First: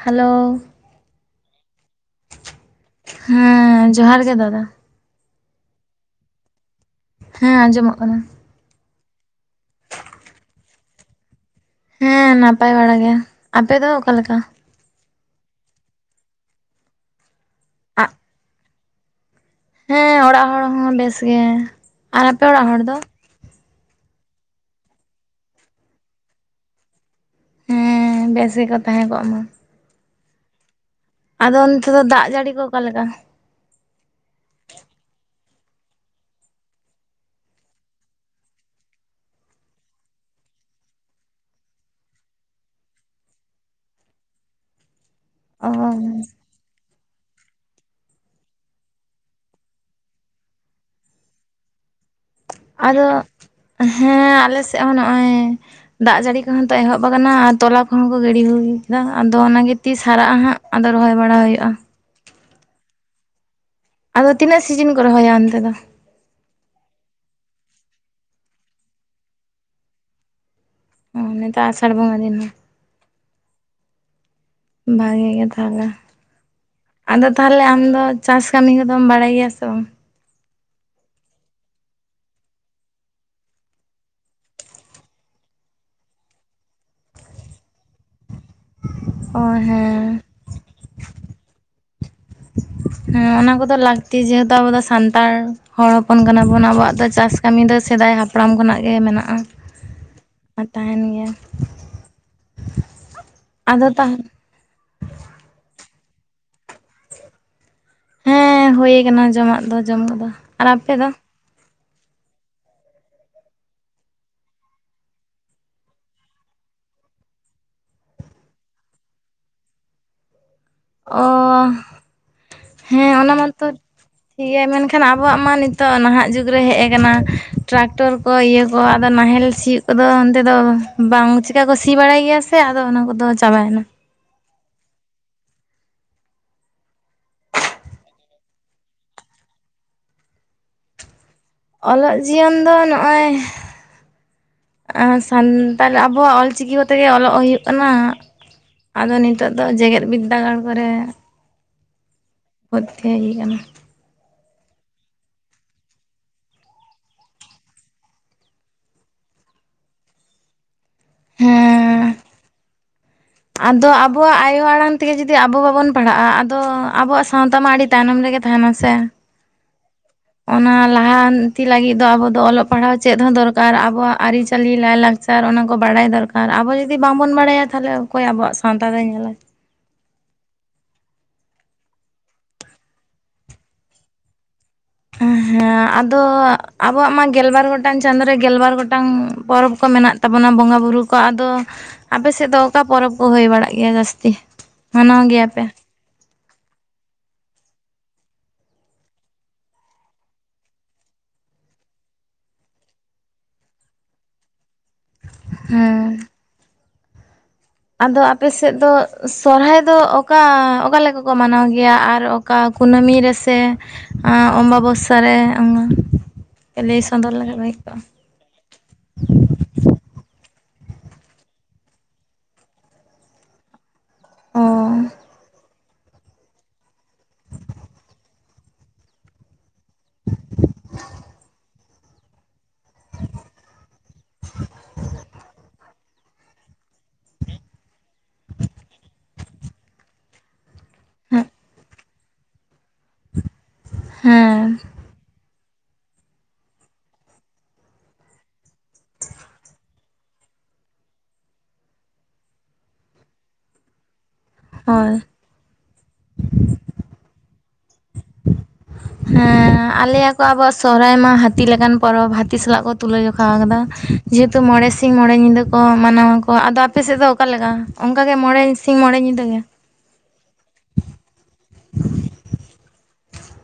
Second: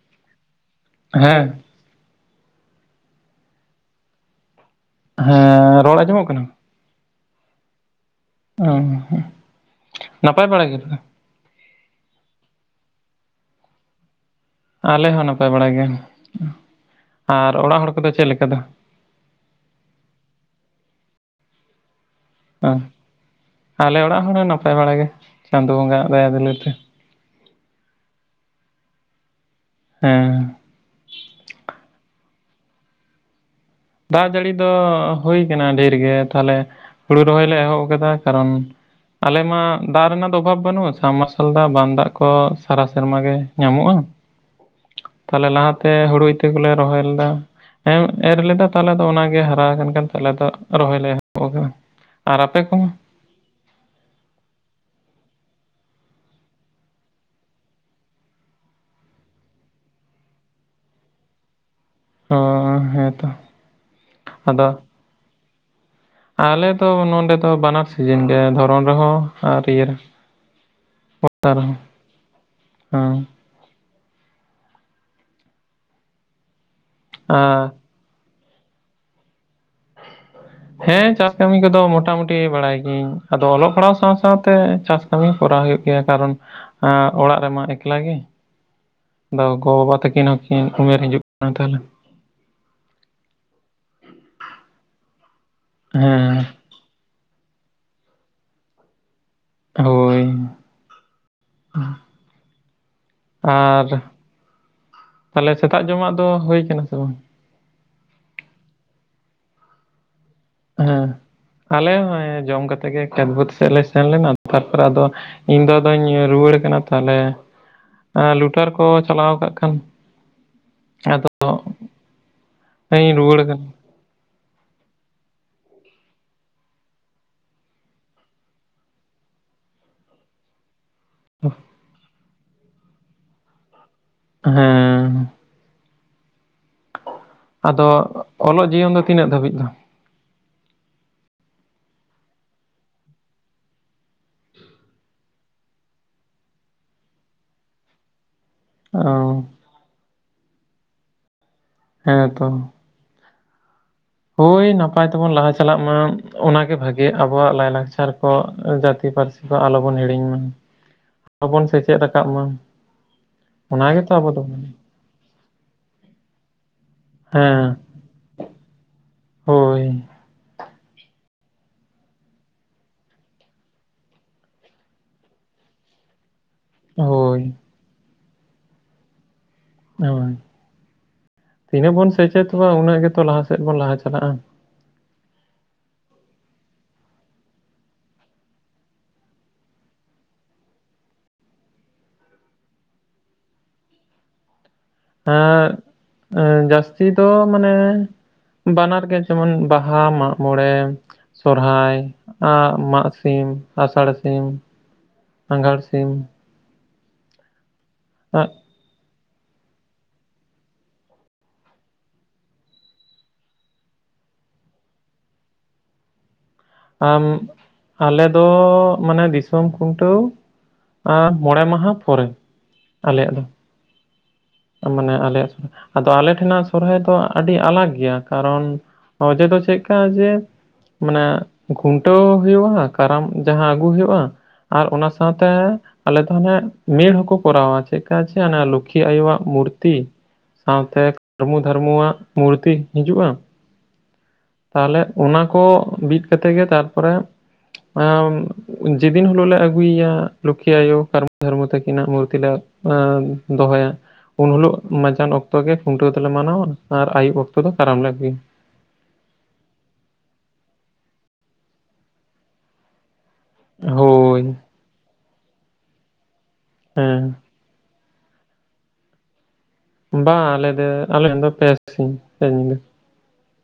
Hello ᱦᱮᱸ ᱦᱮᱸ ᱡᱚᱦᱟᱨ ᱜᱮ ᱫᱟᱫᱟ᱾ ᱦᱮᱸ ᱨᱚᱲ ᱟᱸᱡᱚ ᱢᱚᱜ ᱠᱟᱱᱟ? ᱦᱮᱸ ᱟᱸᱡᱚ ᱢᱚᱜ ᱠᱟᱱᱟ᱾ ᱚ ᱱᱟᱯᱟᱭ ᱵᱟᱲᱟᱭ ᱜᱮ ᱛᱚ? ᱦᱮᱸ ᱱᱟᱯᱟᱭ ᱵᱟᱲᱟ ᱜᱮ᱾ ᱟᱯᱮ ᱫᱚ ᱚᱠᱟ ᱞᱮᱠᱟ? ᱟᱞᱮ ᱦᱚᱸ ᱱᱟᱯᱟᱭ ᱵᱟᱲᱟᱭ ᱜᱮ᱾ ᱟᱨ ᱚᱲᱟᱜ ᱦᱚᱲ ᱠᱚᱫᱚ ᱟᱜ ᱪᱮᱫ ᱞᱮᱠᱟ ᱫᱚ? ᱦᱮᱸ ᱚᱲᱟᱜ ᱦᱚᱲ ᱦᱚᱸ ᱵᱮᱥ ᱜᱮ, ᱟᱨ ᱟᱯᱮ ᱚᱲᱟᱜ ᱦᱚᱲ ᱦᱮᱸ ᱫᱚ? ᱟᱞᱮ ᱚᱲᱟᱜ ᱦᱚᱲ ᱦᱚᱸ ᱱᱟᱯᱟᱭ ᱵᱟᱲᱟ ᱜᱮ ᱪᱟᱸᱫᱚ ᱵᱚᱸᱜᱟ ᱫᱟᱭᱟ ᱫᱩᱞᱟᱹᱲ ᱛᱮ᱾ ᱦᱮᱸ ᱵᱮᱥ ᱜᱮ ᱠᱚ ᱛᱟᱦᱮᱸ ᱠᱚᱜ ᱢᱟ᱾ ᱦᱮᱸ ᱟᱫᱚ ᱚᱱᱛᱮ ᱫᱚ ᱫᱟᱜ ᱡᱟᱹᱲᱤ ᱠᱚ ᱚᱠᱟ ᱞᱮᱠᱟ? ᱫᱟᱜ ᱡᱟᱹᱲᱤ ᱫᱚ ᱦᱩᱭ ᱠᱟᱱᱟ ᱰᱷᱮᱨ ᱜᱮ ᱛᱟᱦᱞᱮ ᱦᱩᱲᱩ ᱨᱚᱦᱚᱭ ᱞᱮ ᱮᱦᱚᱵ ᱟᱠᱟᱫᱟ, ᱠᱟᱨᱚᱱ ᱟᱞᱮ ᱢᱟ ᱫᱟᱜ ᱨᱮᱱᱟᱜ ᱫᱚ ᱚᱵᱷᱟᱵ ᱵᱟᱹᱱᱩᱜᱼᱟ ᱥᱟᱢ ᱢᱟᱨᱥᱟᱞ ᱫᱟᱜ ᱵᱟᱱ ᱫᱟᱜ ᱠᱚ ᱥᱟᱨᱟ ᱥᱮᱨᱢᱟ ᱜᱮ ᱧᱟᱢᱚᱜᱼᱟ᱾ ᱛᱟᱞᱦᱮ ᱚ ᱞᱟᱦᱟ ᱛᱮ ᱦᱩᱲᱩ ᱤᱛᱟᱹ ᱠᱚᱞᱮ ᱨᱚᱦᱚᱭ ᱞᱮᱫᱟ, ᱮᱨ ᱞᱮᱫᱟ ᱛᱟᱦᱚᱞᱮ ᱫᱚ ᱚᱱᱟᱜᱮ ᱦᱟᱨᱟ ᱟᱠᱟᱱ ᱠᱷᱟᱱ ᱛᱟᱦᱞᱮ ᱫᱚ ᱨᱚᱦᱚᱭ ᱞᱮ ᱮᱦᱚᱵ ᱟᱠᱟᱫᱟ᱾ ᱟᱨ ᱟᱯᱮ ᱠᱚ ᱟᱫᱚ ᱦᱮᱸ ᱟᱞᱮ ᱥᱮᱫ ᱦᱚᱸ ᱱᱚᱜᱼᱚᱭ ᱫᱟᱜ ᱡᱟᱹᱲᱤ ᱠᱚᱦᱚᱸ ᱛᱚ ᱮᱦᱚᱵ ᱟᱠᱟᱱᱟ ᱟᱨ ᱛᱚᱞᱟ ᱠᱚᱦᱚᱸ ᱠᱚ ᱜᱤᱰᱤ ᱦᱩᱭ ᱠᱟᱜᱼᱟ ᱟᱫᱚ ᱚᱱᱟᱜᱮ ᱛᱤᱥ ᱦᱟᱨᱟᱜᱼᱟ᱾ ᱦᱟᱸᱜ ᱟᱫᱚ ᱨᱚᱦᱚᱭ ᱵᱟᱲᱟ ᱦᱳᱭᱳᱜᱼᱟ᱾ ᱚ ᱦᱮᱸ ᱛᱚ᱾ ᱟᱫᱚ ᱛᱤᱱᱟᱹᱜ ᱥᱤᱡᱤᱱ ᱠᱚ ᱨᱚᱦᱚᱭᱟ ᱚᱱᱛᱮ ᱫᱚ? ᱟᱞᱮ ᱫᱚ ᱱᱚᱰᱮ ᱫᱚ ᱵᱟᱱᱟᱨ ᱥᱤᱡᱤᱱ ᱜᱮ ᱫᱷᱚᱨᱚᱱ ᱨᱮ ᱦᱚᱸ ᱟᱨ ᱤᱭᱟᱹ ᱚ ᱱᱤᱛᱚᱜ ᱨᱮᱦᱚᱸ ᱟᱥᱟᱲ ᱵᱚᱸᱜᱟ ᱫᱤᱱ ᱦᱚᱸ᱾ ᱦᱮᱸ᱾ ᱵᱷᱟᱜᱤ ᱜᱮ ᱛᱟᱦᱞᱮ, ᱟᱫᱚ ᱟᱨ ᱛᱟᱦᱞᱮ ᱟᱢ ᱫᱚ ᱪᱟᱥ ᱠᱟᱹᱢᱤ ᱠᱚᱫᱚᱢ ᱵᱟᱲᱟᱭ ᱜᱮᱭᱟ ᱥᱮ ᱵᱟᱝ? ᱦᱮᱸ ᱪᱟᱥ ᱠᱟᱹᱢᱤ ᱠᱚ ᱫᱚ ᱢᱚᱴᱟ ᱢᱩᱴᱤ ᱵᱟᱲᱟᱭ ᱜᱤᱭᱟᱹᱧ᱾ ᱟᱫᱚ ᱚᱞᱚᱜ ᱯᱟᱲᱦᱟᱣ ᱥᱟᱶ ᱥᱟᱶᱛᱮ ᱪᱟᱥ ᱠᱟᱹᱢᱤ ᱠᱚᱨᱟᱣ ᱦᱩᱭᱩᱜ ᱜᱮᱭᱟ, ᱠᱟᱨᱚᱱ ᱚᱲᱟᱜ ᱨᱮᱢᱟ ᱮᱠᱞᱟ ᱜᱮ᱾ ᱚ ᱟᱫᱚ ᱜᱚᱼᱵᱟᱵᱟ ᱦᱮᱸ ᱛᱟᱹᱠᱤᱱ ᱦᱚᱸᱠᱤᱱ ᱩᱢᱮᱨ ᱦᱤᱡᱩᱜ ᱠᱟᱱᱟ ᱛᱟᱦᱮᱱ ᱦᱮᱸ ᱚᱱᱟ ᱠᱚ ᱫᱚ ᱞᱟᱹᱠᱛᱤ ᱡᱮᱦᱮ ᱛᱩ ᱟᱵᱚ ᱫᱚ ᱥᱟᱱᱛᱟᱲ ᱦᱚᱲ ᱦᱚᱯᱚᱱ ᱠᱟᱱᱟ ᱦᱮᱸ ᱵᱚᱱ ᱟᱵᱚ ᱣᱟᱜ ᱫᱚ ᱪᱟᱥ ᱠᱟᱹᱢᱤ ᱫᱚ ᱥᱮᱫᱟᱭ ᱦᱟᱯᱲᱟᱢ ᱠᱷᱚ ᱱᱟᱜ ᱜᱮ ᱢᱮᱱᱟᱜᱼᱟ᱾ ᱦᱳᱭ ᱟᱨ ᱛᱟᱦᱮᱱ ᱜᱮᱭᱟ ᱟᱫᱚ ᱟᱨ ᱛᱟᱦᱚᱞᱮ ᱛᱟᱦᱞᱮ ᱥᱮᱛᱟᱜ ᱡᱚᱢᱟᱜ ᱫᱚ ᱦᱳᱭ ᱟᱠᱟᱱᱟ ᱥᱮ ᱵᱟᱝ? ᱦᱮ ᱦᱩᱭ ᱠᱟᱱᱟ ᱡᱚᱢᱟᱜ ᱫᱚ ᱡᱚᱢ ᱠᱚ ᱫᱚ᱾ ᱟᱨ ᱟᱯᱮ ᱫᱚ? ᱦᱮᱸ ᱟᱞᱮ ᱦᱚᱸ ᱡᱚᱢ ᱠᱟᱛᱮ ᱜᱮ ᱠᱷᱮᱛ ᱵᱟᱹᱫᱽ ᱥᱮᱫ ᱞᱮ ᱥᱮᱱ ᱞᱮᱱᱟ ᱛᱟᱨ ᱯᱚᱨᱮ ᱟᱫᱚ ᱤᱧ ᱫᱚ ᱟᱫᱚᱧ ᱨᱩᱣᱟᱹᱲ ᱠᱟᱱᱟ ᱛᱟᱦᱚᱞᱮ ᱟᱨ ᱞᱩᱴᱟᱨ ᱠᱚ ᱪᱟᱞᱟᱣ ᱠᱟᱜ ᱠᱷᱟᱱ ᱚ ᱟᱫᱚ ᱦᱮᱸ ᱤᱧ ᱚᱱᱟ ᱨᱩᱣᱟᱹᱲ ᱢᱟᱛᱚ ᱠᱟᱱᱟ ᱴᱷᱤᱠ ᱜᱮᱭᱟ ᱢᱮᱱ ᱠᱷᱟᱱ ᱟᱵᱚᱣᱟᱜ ᱢᱟ ᱱᱤᱛᱚᱜ ᱱᱟᱦᱟᱜ ᱡᱩᱜᱽ ᱨᱮ ᱦᱮᱜ ᱟᱠᱟᱱᱟ᱾ ᱴᱨᱟᱠᱴᱚᱨ, ᱠᱚ ᱤᱭᱟᱹ ᱠᱚ ᱟᱫᱚ ᱱᱟᱦᱮᱞ ᱥᱤᱭᱳᱜ ᱠᱚ ᱫᱚ ᱚᱱᱛᱮ ᱫᱚ ᱵᱟᱝ ᱪᱮᱠᱟ ᱠᱚ ᱥᱤ ᱵᱟᱲᱟᱭ ᱜᱮᱭᱟ ᱥᱮ ᱟᱫᱚ ᱚᱱᱟ ᱠᱚ ᱫᱚ ᱪᱟᱵᱟ ᱭᱮᱱᱟ ᱾ ᱦᱮᱸ ᱟᱫᱚ ᱚᱞᱚᱜ ᱡᱤᱭᱚᱱ ᱫᱚ ᱛᱤᱱᱟᱹᱜ ᱫᱷᱟᱹᱵᱤᱡ ᱫᱚ? ᱚᱞᱚᱜ ᱡᱤᱭᱚᱱ ᱫᱚ ᱱᱚᱜᱼᱚᱭ ᱥᱟᱱᱛᱟᱲ ᱟᱵᱚᱣᱟᱜ ᱚᱞᱪᱤᱠᱤ ᱠᱚ ᱛᱮ ᱜᱮ ᱚᱞᱚᱜ ᱦᱩᱭᱩᱜ ᱠᱟᱱᱟ᱾ ᱚ ᱟᱫᱚ ᱱᱤᱛᱚᱜ ᱫᱚ ᱡᱮᱜᱮᱫ ᱵᱤᱫᱫᱟᱹᱜᱟᱲ ᱠᱚᱨᱮ ᱦᱮᱸ ᱛᱚ [unintelligible] ᱜᱮ ᱦᱩᱭᱩᱜ ᱟᱠᱟᱱᱟ᱾ ᱦᱳᱭ ᱱᱟᱯᱟᱭ ᱛᱮ ᱵᱚᱱ ᱞᱟᱦᱟ ᱪᱟᱞᱟᱜ ᱢᱟ ᱚᱱᱟ ᱜᱮ ᱵᱷᱟᱜᱮ ᱟᱵᱚᱣᱟᱜ ᱞᱟᱭᱼᱞᱟᱠᱪᱟᱨ ᱠᱚ ᱡᱟᱹᱛᱤ ᱯᱟᱹᱨᱥᱤ ᱟᱞᱚ ᱵᱚᱱ ᱦᱤᱲᱤᱧ ᱢᱟ ᱵᱟᱵᱚᱱ ᱥᱮᱪᱮᱫ ᱦᱮᱸ ᱠᱟᱫ ᱢᱟ ᱟᱫᱚ ᱚᱱᱟ ᱜᱮᱛᱚ ᱟᱵᱚ ᱟᱵᱚᱣᱟᱜ ᱫᱚ ᱟᱭᱳ ᱟᱲᱟᱝ ᱢᱟᱲᱟᱝ ᱛᱮ ᱜᱮ ᱡᱩᱫᱤ ᱟᱵᱚ ᱵᱟᱵᱚᱱ ᱯᱟᱲᱦᱟᱜᱼᱟ᱾ ᱟᱫᱚ ᱟᱵᱚ ᱣᱟᱜ ᱥᱟᱶᱛᱟ ᱢᱟ ᱦᱮᱸ ᱟᱹᱰᱤ ᱛᱟᱭᱱᱚᱢ ᱨᱮ ᱜᱮ ᱛᱟᱦᱮᱱᱟ ᱥᱮ ᱦᱳᱭ ᱚᱱᱟ ᱞᱟᱦᱟᱱ ᱛᱤ ᱞᱟᱹᱜᱤᱫ ᱫᱚ ᱟᱵᱚ ᱫᱚ ᱚᱞᱚᱜ ᱯᱟᱲᱦᱟᱣ ᱪᱮᱫ ᱦᱚᱸ ᱫᱚᱨ ᱠᱟᱨ ᱟᱵᱚᱣᱟᱜ ᱟᱹᱨᱤ ᱪᱟᱹᱞᱤ ᱞᱟᱭ ᱞᱟᱠᱪᱟᱨ ᱥᱟᱨ ᱚᱱᱟ ᱠᱚ ᱵᱟᱲᱟᱭ ᱫᱚᱨᱠᱟᱨ ᱟᱵᱚ ᱡᱩᱫᱤ ᱵᱟᱝ ᱵᱚᱱ ᱦᱳᱭ ᱵᱟᱲᱟᱭᱟ ᱛᱟᱦᱞᱮ ᱚᱠᱚᱭ ᱟᱵᱚᱣᱟᱜ ᱥᱟᱶᱛᱟ ᱫᱚᱭ ᱧᱮᱞᱟ᱾ ᱦᱳᱭ ᱛᱤᱱᱟᱹᱜ ᱵᱚᱱ ᱥᱮᱪᱮᱫᱚᱜᱼᱟ᱾ ᱩᱱᱟᱹᱜ ᱜᱮᱛᱚ ᱞᱟᱦᱟ ᱥᱮᱫ ᱵᱚᱱ ᱞᱟᱦᱟ ᱪᱟᱞᱟᱜᱼᱟ᱾ ᱦᱮᱸ ᱟᱫᱚ ᱟᱵᱚᱣᱟᱜ ᱢᱟ ᱜᱮᱞ ᱵᱟᱨ ᱜᱚᱴᱟᱝ ᱪᱟᱸᱫᱳ ᱨᱮ ᱜᱮᱞᱵᱟᱨ ᱜᱚᱴᱟᱝ ᱯᱚᱨᱚᱵᱽ ᱠᱚ ᱢᱮᱱᱟᱜ ᱛᱟᱵᱚᱱᱟ ᱵᱚᱸᱜᱟ ᱵᱩᱨᱩ ᱠᱚ ᱟᱫᱚ ᱟᱯᱮ ᱥᱮᱫ ᱫᱚ ᱚᱠᱟ ᱯᱚᱨᱚᱵᱽ ᱠᱚ ᱦᱩᱭ ᱵᱟᱲᱟᱜ ᱜᱮᱭᱟ ᱡᱟᱹᱥᱛᱤ? ᱢᱟᱱᱟᱣ ᱜᱮᱭᱟᱯᱮ ᱮᱸᱻ ᱡᱟᱹᱥᱛᱤ ᱫᱚ ᱢᱟᱱᱮ ᱵᱟᱱᱟᱨ ᱜᱮ ᱡᱮᱢᱚᱱ ᱵᱟᱦᱟ, ᱢᱟᱜ ᱢᱚᱬᱮ ᱥᱚᱦᱚᱨᱟᱭ, ᱢᱟᱜ ᱥᱤᱢ, ᱟᱥᱟᱲ ᱥᱤᱢ, ᱟᱸᱜᱷᱟᱬ ᱥᱤᱢ, ᱦᱮᱸ ᱟᱫᱚ ᱟᱸᱜ ᱟᱯᱮᱥᱮᱫ ᱫᱚ ᱥᱚᱦᱚᱨᱟᱭ ᱫᱚ ᱚᱠᱟ ᱚᱠᱟ ᱞᱮᱠᱟ ᱠᱚ ᱢᱟᱱᱟᱣ ᱜᱮᱭᱟ᱾ ᱟᱨ ᱚᱠᱟ ᱠᱩᱱᱟᱹᱢᱤ ᱨᱮ ᱥᱮ ᱮᱸᱻ ᱚᱢᱵᱟᱵᱚᱥᱟ ᱨᱮ ᱚᱱᱟ ᱮᱱ ᱟᱞᱮ ᱫᱚ ᱢᱟᱱᱮ ᱫᱤᱥᱚᱢ ᱠᱷᱩᱱ ᱴᱟᱹᱣ ᱢᱚᱬᱮ ᱢᱟᱦᱟ ᱯᱚᱨᱮ ᱟᱞᱮᱭᱟᱼᱜ ᱫᱚ᱾ ᱢᱟᱱᱮ ᱟᱞᱮᱭᱟᱜ ᱟᱫᱚ ᱟᱞᱮ ᱴᱷᱮ ᱱᱟᱜ ᱥᱚᱦᱚᱨᱟᱭ ᱫᱚ ᱟᱹᱰᱤ ᱟᱞᱟᱜ ᱜᱮᱭᱟ᱾ ᱠᱟᱨᱚᱱ ᱚᱡᱮ ᱫᱚ ᱪᱮᱫ ᱪᱮᱫ ᱠᱟ ᱡᱮ ᱢᱟᱱᱮ ᱠᱷᱩᱱ ᱴᱟᱹᱣ ᱦᱚᱸ ᱦᱩᱭᱩᱜᱼᱟ᱾ ᱦᱟᱸᱜ ᱠᱟᱨᱟᱢ ᱡᱟᱦᱟᱸ ᱟᱹᱜᱩ ᱦᱩᱭᱩᱜᱼᱟ ᱟᱨ ᱚᱱᱟ ᱥᱟᱶ ᱛᱮ ᱦᱚᱸ ᱟᱞᱮ ᱫᱚ ᱦᱟᱱᱮ ᱢᱤᱲ ᱦᱚᱸᱠᱚ ᱠᱚᱨᱟᱣᱟ ᱪᱮᱫ ᱠᱟ ᱪᱮ ᱦᱮ ᱞᱚᱠᱠᱷᱤ ᱟᱭᱳ ᱣᱟᱜ ᱢᱩᱨᱛᱤ ᱥᱟᱶᱛᱮ ᱚ ᱠᱟᱹᱨᱢᱩᱼᱫᱷᱟᱹᱢᱩ ᱣᱟᱜ ᱢᱩᱨᱛᱤ ᱦᱤᱡᱩᱜᱼᱟ᱾ ᱦᱮᱸ ᱛᱟᱦᱞᱮ ᱚᱱᱟ ᱠᱚ ᱵᱤᱫ ᱠᱟᱛᱮ ᱜᱮ ᱛᱟᱨ ᱯᱚᱨᱮ ᱮᱸᱻ ᱡᱮᱫᱤᱱ ᱦᱤᱞᱳᱜ ᱞᱮ ᱟᱹᱜᱩᱭ ᱮᱭᱟ ᱞᱚᱠᱠᱷᱤ ᱟᱭᱳ ᱠᱟᱨᱢᱚ ᱼᱫᱷᱚᱨᱢᱚ ᱛᱟᱹᱠᱤᱱ ᱟᱜ ᱢᱩᱨᱛᱤ ᱞᱮ ᱮᱱ ᱫᱚ ᱦᱚ ᱭᱟ᱾ ᱩᱱ ᱦᱤᱞᱳᱜ ᱦᱳᱭ ᱢᱟᱡᱟᱱ ᱚᱠᱛᱚ ᱜᱮ ᱠᱷᱩᱱ ᱴᱟᱹᱣ ᱫᱚᱞᱮ ᱢᱟᱱᱟᱣᱟ ᱟᱨ ᱟᱹᱩᱵ ᱚᱠᱛᱚ ᱫᱚ ᱠᱟᱨᱟᱢ ᱞᱮ ᱟᱹᱜᱩᱭᱟ᱾ ᱦᱮᱸ ᱞᱟᱹᱭ ᱟᱠᱚ ᱟᱵᱩᱣᱟᱜ ᱥᱚᱦᱚᱨᱟᱭ ᱢᱟ ᱦᱟᱹᱛᱤ ᱞᱮᱠᱟᱱ ᱯᱚᱨᱚᱵᱽ ᱦᱟᱹᱛᱤ ᱥᱟᱞᱟᱜ ᱠᱚ ᱛᱩᱞᱟᱹ ᱡᱚ ᱠᱷᱟ [unintelligible] ᱠᱟᱫᱟ ᱦᱳᱭ ᱡᱮᱦᱮ ᱛᱩ ᱢᱚᱬᱮ ᱥᱤᱧ ᱢᱚᱬᱮ ᱧᱤᱫᱟᱹ ᱠᱚ ᱢᱟᱱᱟᱣᱟ ᱠᱚ ᱟᱫᱚ ᱟᱯᱮ ᱥᱮᱫ ᱦᱮᱸ ᱫᱚ ᱚᱠᱟ ᱞᱮᱠᱟ ᱚᱱᱠᱟ ᱜᱮ ᱢᱚᱬᱮ ᱥᱤᱧ ᱢᱚᱬᱮ ᱧᱤᱫᱟᱹ ᱜᱮ᱾ ᱵᱟ ᱟᱞᱮ ᱫᱚ ᱟᱞᱮᱭᱟᱜ ᱫᱚ ᱯᱮ ᱥᱤᱧ, ᱯᱮ ᱧᱤᱫᱟᱹ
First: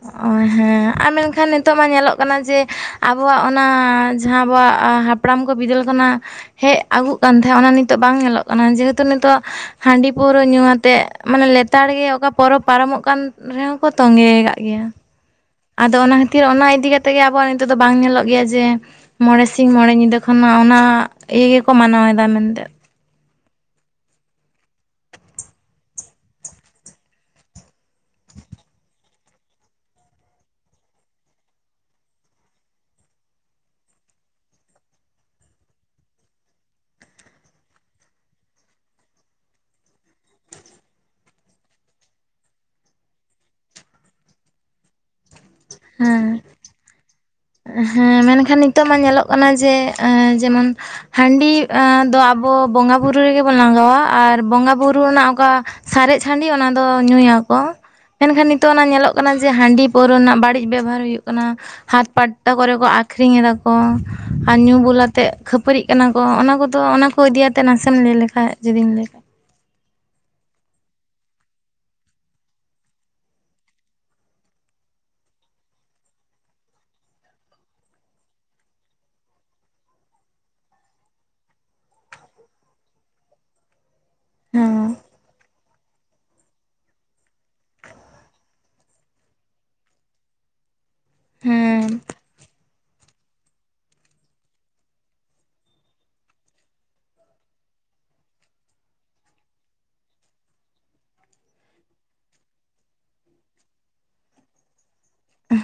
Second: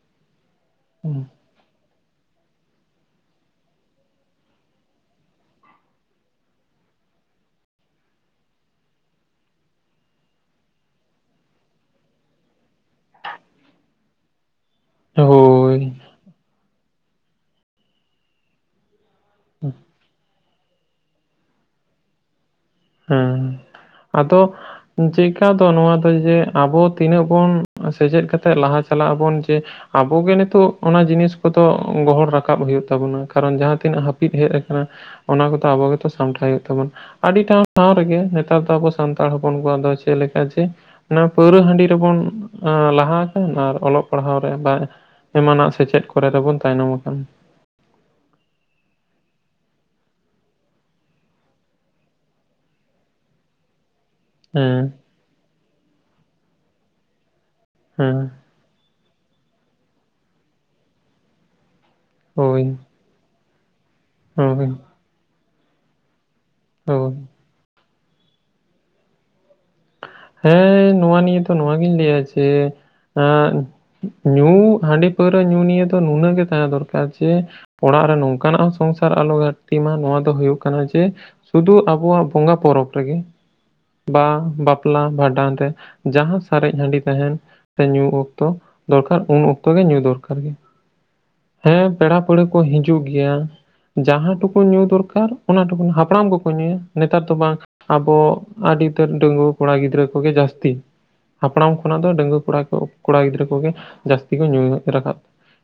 [unintelligible] ᱦᱮᱸ ᱟᱨ ᱢᱮᱱᱠᱷᱟᱱ ᱱᱤᱛᱚᱜ ᱢᱟ ᱧᱮᱞᱚᱜ ᱠᱟᱱᱟ ᱡᱮ ᱟᱵᱚᱣᱟᱜ ᱚᱱᱟ ᱡᱟᱦᱟᱸ ᱟᱵᱚᱣᱟᱜ ᱦᱟᱯᱲᱟᱢ ᱠᱚ ᱵᱤᱫᱟᱹᱞ ᱠᱷᱚᱱᱟ ᱦᱮᱡ ᱟᱹᱜᱩᱜ ᱠᱟᱱ ᱛᱟᱦᱮᱸᱜ ᱚᱱᱟ ᱱᱤᱛᱚᱜ ᱵᱟᱝ ᱧᱮᱞᱚᱜ ᱠᱟᱱᱟ ᱡᱮᱦᱮᱛᱩ ᱱᱤᱛᱚᱜ ᱦᱟᱸᱰᱤ-ᱯᱟᱹᱣᱨᱟᱹ ᱧᱩ ᱟᱛᱮᱜ ᱢᱟᱱᱮ ᱞᱮᱛᱟᱲ ᱜᱮ ᱚᱠᱟ ᱯᱚᱨᱚᱵᱽ ᱯᱟᱨᱚᱢᱚᱜ ᱠᱟᱱ ᱨᱮᱦᱚᱸ ᱠᱚ ᱛᱚᱸᱜᱮ ᱠᱟᱫ ᱜᱮᱭᱟ ᱦᱳᱭ ᱟᱫᱚ ᱚᱱᱟ ᱠᱷᱟᱹᱛᱤᱨ ᱚᱱᱟ ᱤᱫᱤ ᱠᱟᱛᱮᱜ ᱜᱮ ᱟᱵᱚᱣᱟᱜ ᱱᱤᱛᱚᱜ ᱫᱚ ᱵᱟᱝ ᱧᱮᱞᱚᱜ ᱜᱮᱭᱟ ᱡᱮ ᱢᱚᱬᱮ ᱥᱤᱧ ᱢᱚᱬᱮ ᱧᱤᱫᱟᱹ ᱮᱠᱷᱚᱱ ᱢᱟ ᱚᱱᱟ ᱤᱭᱟᱹ ᱜᱮᱠᱚ ᱢᱟᱱᱟᱣ ᱮᱫᱟ ᱢᱮᱱᱛᱮᱫ ᱦᱮᱸ, ᱟᱫᱚ ᱪᱮᱠᱟ ᱫᱚ ᱱᱚᱣᱟ ᱫᱚ ᱡᱮ ᱟᱵᱚ ᱛᱤᱱᱟᱹᱜ ᱵᱚᱱ ᱥᱮᱪᱮᱫ ᱠᱟᱛᱮᱫ ᱞᱟᱦᱟ ᱪᱟᱞᱟᱜ ᱟᱵᱚᱱ ᱡᱮ ᱟᱵᱚᱜᱮ ᱱᱤᱛᱚᱜ ᱚᱱᱟ ᱡᱤᱱᱤᱥ ᱠᱚᱫᱚ ᱜᱚᱦᱚᱲ ᱨᱟᱠᱟᱵ ᱦᱩᱭᱩᱜ ᱛᱟᱵᱚᱱᱟ, ᱠᱟᱨᱚᱱ ᱡᱟᱦᱟᱸ ᱛᱤᱱᱟᱹᱜ ᱦᱟᱹᱯᱤᱫ ᱦᱮᱡ ᱟᱠᱟᱱᱟ ᱚᱱᱟ ᱠᱚᱫᱚ ᱟᱵᱚ ᱜᱮᱛᱚ ᱥᱟᱢᱴᱟᱣ ᱦᱩᱭᱩᱜ ᱛᱟᱵᱚᱱ, ᱟᱹᱰᱤ ᱴᱷᱟᱶ ᱨᱮᱜᱮ ᱱᱮᱛᱟᱨ ᱫᱚ ᱟᱵᱚ ᱥᱟᱱᱛᱟᱲ ᱦᱚᱯᱚᱱ ᱠᱚᱣᱟᱜ ᱫᱚ ᱪᱮᱫ ᱞᱮᱠᱟ ᱡᱮ ᱱᱟ ᱯᱟᱹᱣᱨᱟᱹ ᱦᱟᱺᱰᱤ ᱨᱮᱵᱚᱱ ᱞᱟᱦᱟ ᱟᱠᱟᱱ ᱟᱨ ᱚᱞᱚᱜ ᱯᱟᱲᱦᱟᱣ ᱨᱮ [unintelligible] ᱮᱢᱟᱱᱟᱜ ᱥᱮᱪᱮᱫ ᱠᱚᱨᱮ ᱦᱮᱸ ᱫᱚᱵᱚᱱ ᱛᱟᱭᱱᱚᱢ ᱟᱠᱟᱱᱟ ᱦᱮᱸ ᱢᱮᱱᱠᱷᱟᱱ ᱱᱤᱛᱚᱜ ᱢᱟ ᱧᱮᱞᱚᱜ ᱠᱟᱱᱟ ᱡᱮ ᱮᱸ ᱡᱮᱢᱚᱱ ᱦᱟᱺᱰᱤ ᱮᱸ ᱫᱚ ᱟᱵᱚ ᱵᱚᱸᱜᱟ ᱵᱩᱨᱩ ᱨᱮᱜᱮ ᱵᱚᱱ ᱞᱟᱝᱜᱟᱣᱟ ᱟᱨ ᱵᱚᱸᱜᱟ ᱦᱮᱸ ᱵᱩᱨᱩ ᱨᱮᱱᱟᱜ ᱚᱠᱟ ᱥᱟᱨᱮᱡ ᱦᱟᱺᱰᱤ ᱚᱱᱟ ᱫᱚ ᱧᱩᱭᱟᱠᱚ ᱦᱮᱸ ᱢᱮᱱᱠᱷᱟᱱ ᱱᱤ ᱤᱛᱚᱜ ᱚᱱᱟ ᱧᱮᱞᱚᱜ ᱠᱟᱱᱟ ᱡᱮ ᱦᱟᱺᱰᱤ ᱯᱟᱹᱣᱨᱟᱹ ᱨᱮᱱᱟᱜ ᱵᱟᱹᱲᱤᱡ ᱵᱮᱵᱷᱟᱨ ᱦᱩᱭᱩᱜ ᱠᱟᱱᱟ, ᱦᱟᱴ ᱯᱟᱛᱟ ᱦᱳᱭ ᱠᱚᱨᱮ ᱠᱚ ᱟᱠᱷ ᱟᱠᱷᱨᱤᱧ ᱮᱫᱟ ᱠᱚ ᱟᱨ ᱦᱳᱭ ᱧᱩ ᱵᱩᱞ ᱟᱛᱮ ᱠᱷᱟᱹᱯᱟᱹᱨᱤᱜ ᱠᱟᱱᱟ ᱠᱚ ᱚᱱᱟ ᱠᱚᱫᱚ ᱚᱱᱟ ᱦᱳᱭ ᱠᱚ ᱤᱫᱤᱭᱟᱛᱮ ᱱᱟᱥᱮᱢ ᱞᱟᱹᱭ ᱞᱮᱠᱷᱟᱡ ᱡᱩᱫᱤᱢ ᱞᱟᱹᱭ ᱞᱮᱠᱷᱟᱡ? ᱦᱮᱸ ᱱᱚᱣᱟ ᱱᱤᱭᱟᱹ ᱫᱚ ᱱᱚᱣᱟ ᱜᱤᱧ ᱞᱟᱹᱭᱟ ᱡᱮ ᱮᱸ ᱧᱩ ᱦᱟᱺᱰᱤ ᱯᱟᱹᱣᱨᱟᱹ ᱧᱩ ᱱᱤᱭᱮ ᱫᱚ ᱱᱩᱱᱟᱹᱜ ᱜᱮ ᱛᱟᱦᱮᱸ ᱫᱚᱨᱠᱟᱨ ᱡᱮ ᱚᱲᱟᱜ ᱨᱮ ᱱᱚᱝᱠᱟᱱᱟᱜ ᱦᱚᱸ ᱥᱚᱝᱥᱟᱨ ᱟᱞᱚ ᱜᱷᱟᱴᱛᱤᱜ ᱢᱟ ᱱᱚᱣᱟ ᱫᱚ ᱦᱩᱭᱩᱜ ᱠᱟᱱᱟ ᱡᱮ ᱥᱩᱫᱩ ᱟᱵᱚᱣᱟᱜ ᱵᱚᱸᱜᱟ ᱯᱚᱨᱚᱵᱽ ᱨᱮᱜᱮ ᱵᱟ ᱦᱮᱸ ᱵᱟᱯᱞᱟ ᱵᱷᱟᱸᱰᱟᱱ ᱨᱮ ᱡᱟᱦᱟᱸ ᱥᱟᱨᱮᱡ ᱦᱟᱺᱰᱤ ᱛᱟᱦᱮᱱ ᱥᱮ ᱧᱩ ᱚᱠᱛᱚ ᱫᱚᱨᱠᱟᱨ ᱩᱱ ᱚᱠᱛᱚ ᱜᱮ ᱧᱩ ᱫᱚᱨᱠᱟᱨ ᱜᱮ ᱦᱮᱸ ᱯᱮᱲᱟ ᱯᱟᱹᱲᱦᱟᱹ ᱠᱚ ᱦᱤᱡᱩᱜ ᱜᱮᱭᱟ ᱡᱟᱦᱟᱸ ᱴᱩᱠᱩ ᱧᱩᱸ ᱫᱚᱨᱠᱟᱨ ᱚᱱᱟ ᱴᱩᱠᱩᱱ ᱦᱟᱯᱲᱟᱢ ᱠᱚᱠᱚ ᱧᱩᱸᱭᱟ ᱱᱮᱛᱟᱨ ᱫᱚ ᱵᱟᱝ ᱟᱵᱚ ᱟᱹᱰᱤ ᱩᱛᱟᱹᱨ ᱰᱟᱺᱜᱩᱣᱟᱹ ᱠᱚᱲᱟ ᱜᱤᱫᱽᱨᱟᱹ ᱠᱚᱜᱮ ᱡᱟᱹᱥᱛᱤ ᱦᱟᱯᱲᱟᱢ ᱠᱷᱚᱱᱟᱜ ᱫᱚ ᱰᱟᱺᱜᱩᱣᱟᱹ ᱠᱚᱲᱟ ᱠᱚ, ᱠᱚᱲᱟ ᱜᱤᱫᱽᱨᱟᱹ ᱠᱚᱜᱮ ᱡᱟᱹᱥᱛᱤ ᱠᱚ ᱧᱩᱭ ᱨᱟᱠᱟᱵ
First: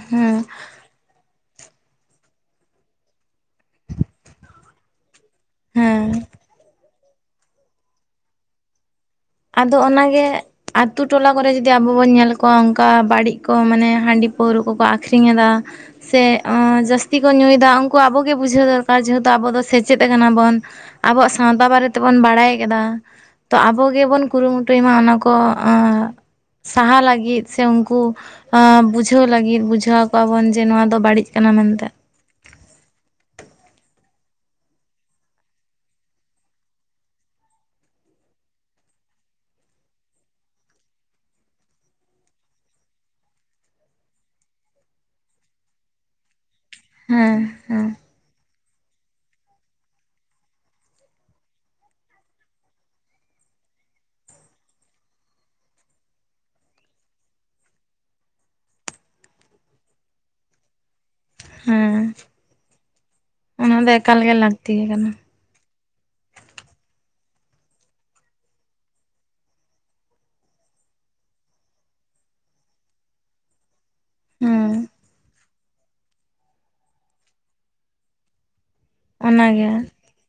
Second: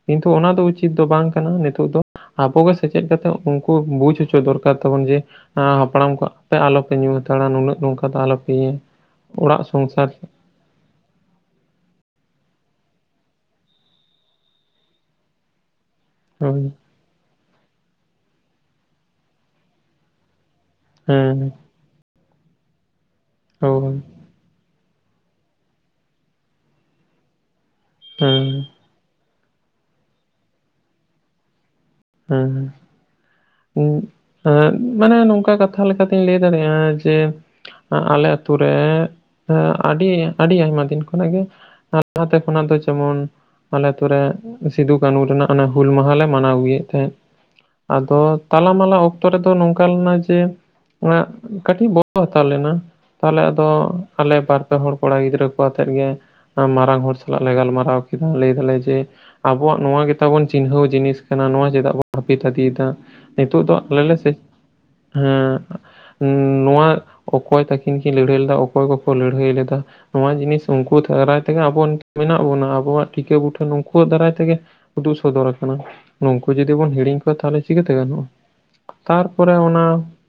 ᱠᱤᱱᱛᱩ ᱦᱮᱸ ᱚᱱᱟ ᱫᱚ ᱩᱪᱤᱛ ᱫᱚ ᱵᱟᱝ ᱠᱟᱱᱟ ᱱᱤᱛᱚᱜ ᱫᱚ ᱟᱵᱚᱜᱮ ᱥᱮᱪᱮᱫ ᱠᱟᱛᱮ ᱩᱱᱠᱩ ᱵᱩᱡ ᱦᱚᱪᱚ ᱫᱚᱨᱠᱟᱨ ᱛᱟᱵᱚᱱ ᱡᱮ ᱟᱸ ᱦᱮᱸ ᱦᱟᱯᱲᱟᱢ ᱠᱚ ᱟᱯᱮ ᱟᱞᱚᱯᱮ ᱧᱩ ᱦᱟᱛᱟᱲᱟ ᱱᱩᱱᱟᱹᱜ ᱱᱚᱝᱠᱟ ᱫᱚ ᱟᱞᱚᱯᱮ ᱤᱭᱟᱹ ᱟᱫᱚ ᱚᱱᱟᱜ ᱜᱮ ᱟᱹᱛᱩ ᱴᱚᱞᱟ ᱠᱚᱨᱮ ᱡᱩᱫᱤ ᱟᱵᱚ ᱵᱚᱱ ᱧᱮᱞ ᱠᱚᱣᱟ ᱚᱱᱠᱟ ᱵᱟᱹᱲᱤᱡ ᱠᱚ ᱢᱟᱱᱮ ᱦᱟᱺᱰᱤ ᱯᱟᱹᱣᱨᱟᱹ ᱠᱚᱠᱚ ᱟᱠᱷᱨᱤᱧ ᱮᱫᱟ ᱥᱮ ᱚ ᱦᱳᱭ ᱡᱟᱥ ᱛᱤ ᱠᱚ ᱧᱩᱭᱮᱫᱟ ᱩᱱᱠᱩ ᱟᱵᱚᱜᱮ ᱵᱩᱡᱷᱟᱹᱣ ᱫᱚᱨᱠᱟᱨ ᱡᱮᱦᱮᱛᱩ ᱟᱵᱚ ᱫᱚ ᱥᱮᱪᱮᱫ ᱠᱟᱱᱟ ᱵᱚᱱ ᱟᱵᱚᱣᱟᱜ ᱦᱮᱸ ᱥᱟᱶᱛᱟ ᱵᱟᱨᱮ ᱛᱮᱵᱚᱱ ᱵᱟᱲᱟᱭ ᱠᱟᱫᱟ ᱛᱚ ᱟᱵᱚ ᱦᱳᱭ ᱜᱮᱵᱚᱱ ᱠᱩᱨᱩᱢᱩᱴᱩᱭ ᱢᱟ ᱚᱱᱟ ᱠᱚ ᱟ ᱥᱟᱦᱟ ᱞᱟᱹᱜᱤᱫ ᱥᱮ ᱩᱱᱠᱩ ᱦᱮᱸ ᱵᱩᱡᱷ ᱵᱩᱡᱷᱟᱹᱣ ᱞᱟᱹᱜᱤᱫ, ᱵᱩᱡᱷᱟᱹᱣ ᱟᱠᱚᱣᱟ ᱵᱚᱱ ᱡᱮ ᱱᱚᱣᱟ ᱫᱚ ᱵᱟᱲᱤᱡ ᱠᱟᱱᱟ ᱢᱮᱱᱛᱮ ᱦᱮᱸ ᱦᱮᱸ [unintelligible] ᱮᱸ ᱢᱟᱱᱮ ᱱᱚᱝᱠᱟ ᱠᱟᱛᱷᱟ ᱞᱮᱠᱟᱛᱤᱧ ᱞᱟᱹᱭ ᱫᱟᱲᱮᱭᱟᱜᱼᱟ, ᱡᱮ ᱟᱞᱮ ᱟᱛᱩ ᱨᱮ ᱟᱹᱰᱤ ᱟᱹᱰᱤ ᱟᱭᱢᱟ ᱫᱤᱱ ᱠᱷᱚᱱᱟᱜ ᱜᱮ [unintelligible] ᱱᱟᱛᱮ ᱠᱷᱚᱱᱟᱜ ᱫᱚ ᱡᱮᱢᱚᱱ ᱟᱞᱮ ᱟᱹᱛᱩ ᱨᱮ ᱥᱤᱫᱩ ᱠᱟᱹᱱᱩ ᱨᱮᱱᱟᱜ ᱚᱱᱟ ᱦᱩᱞ ᱢᱟᱦᱟ ᱞᱮ ᱢᱟᱱᱟᱣ ᱜᱮᱭᱟ᱾ ᱦᱮᱸ ᱦᱮᱸ ᱟᱫᱚ ᱛᱟᱞᱟ ᱢᱟᱞᱟ ᱚᱠᱛᱚ ᱨᱮᱫᱚ ᱱᱚᱝᱠᱟ ᱞᱮᱱᱟ ᱡᱮ, ᱚᱱᱟ ᱠᱟᱹᱴᱤᱡ [unintelligible] ᱦᱟᱛᱟᱲ ᱞᱮᱱᱟ ᱛᱟᱦᱚᱞᱮ ᱟᱫᱚ ᱟᱞᱮ ᱵᱟᱨ ᱯᱮ ᱦᱚᱲ ᱠᱚᱲᱟ ᱜᱤᱫᱽᱨᱟᱹ ᱠᱚ ᱟᱛᱮᱫ ᱜᱮᱼᱼ ᱢᱟᱨᱟᱝ ᱦᱚᱲ ᱥᱟᱞᱟᱜ ᱞᱮ ᱜᱟᱞᱢᱟᱨᱟᱣ ᱠᱮᱫᱟ ᱞᱟᱹᱭ ᱫᱟᱞᱮ ᱡᱮ ᱟᱵᱚᱣᱟᱜ ᱱᱚᱣᱟ ᱜᱮ ᱛᱟᱵᱚᱱ ᱪᱤᱱᱦᱟᱹᱣ ᱡᱤᱱᱤᱥᱼᱼ ᱱᱚᱣᱟ ᱪᱮᱫᱟᱜ ᱦᱮᱸ ᱵᱚᱱ ᱦᱟᱹᱯᱤᱫ ᱤᱫᱤᱭ ᱮᱫᱟ ᱱᱤᱛᱚᱜ ᱫᱚ ᱚᱱᱟ ᱟᱞᱮ ᱞᱮ ᱮᱠᱟᱞ ᱥᱮ ᱜᱮ ᱞᱟᱹᱠᱛᱤ ᱜᱮ ᱠᱟᱱᱟ [unintelligible] ᱱᱚᱣᱟ ᱚᱠᱚᱭ ᱛᱟᱹᱠᱤᱱ ᱠᱤᱱ ᱞᱟᱹᱲᱦᱟᱹᱭ ᱞᱮᱫᱟ ᱚᱠᱚᱭ ᱠᱚ ᱠᱚ ᱞᱟᱹᱲᱦᱟᱹᱭ ᱞᱮᱫᱟ ᱱᱚᱣᱟ ᱡᱤᱱᱤᱥ ᱩᱱᱠᱩ ᱫᱟᱨᱟᱭ ᱛᱮ ᱜᱮ ᱟᱵᱚ ᱢᱮᱱᱟᱜ ᱵᱚᱱᱟ ᱟᱵᱚᱣᱟᱜ ᱴᱤᱠᱟᱹ ᱵᱩᱴᱟᱹ ᱱᱩᱠᱩᱣᱟᱜ ᱫᱟᱨᱟᱭ ᱛᱮ ᱜᱮᱼᱼ ᱦᱮᱸ ᱩᱫᱩᱜ ᱥᱚᱫᱚᱨ ᱠᱟᱱᱟ ᱱᱚᱠᱩᱼᱼ [unintelligible] ᱡᱩᱫᱤ ᱵᱚᱱ ᱦᱤᱲᱤᱧ ᱠᱚᱣᱟ ᱛᱟᱦᱚᱞᱮ ᱪᱤᱠᱟᱹᱛᱮ ᱜᱟᱱᱚᱜᱼᱟ ᱛᱟᱨᱯᱚᱨᱮ ᱚᱱᱟᱜᱮ ᱚᱱᱟᱼᱼ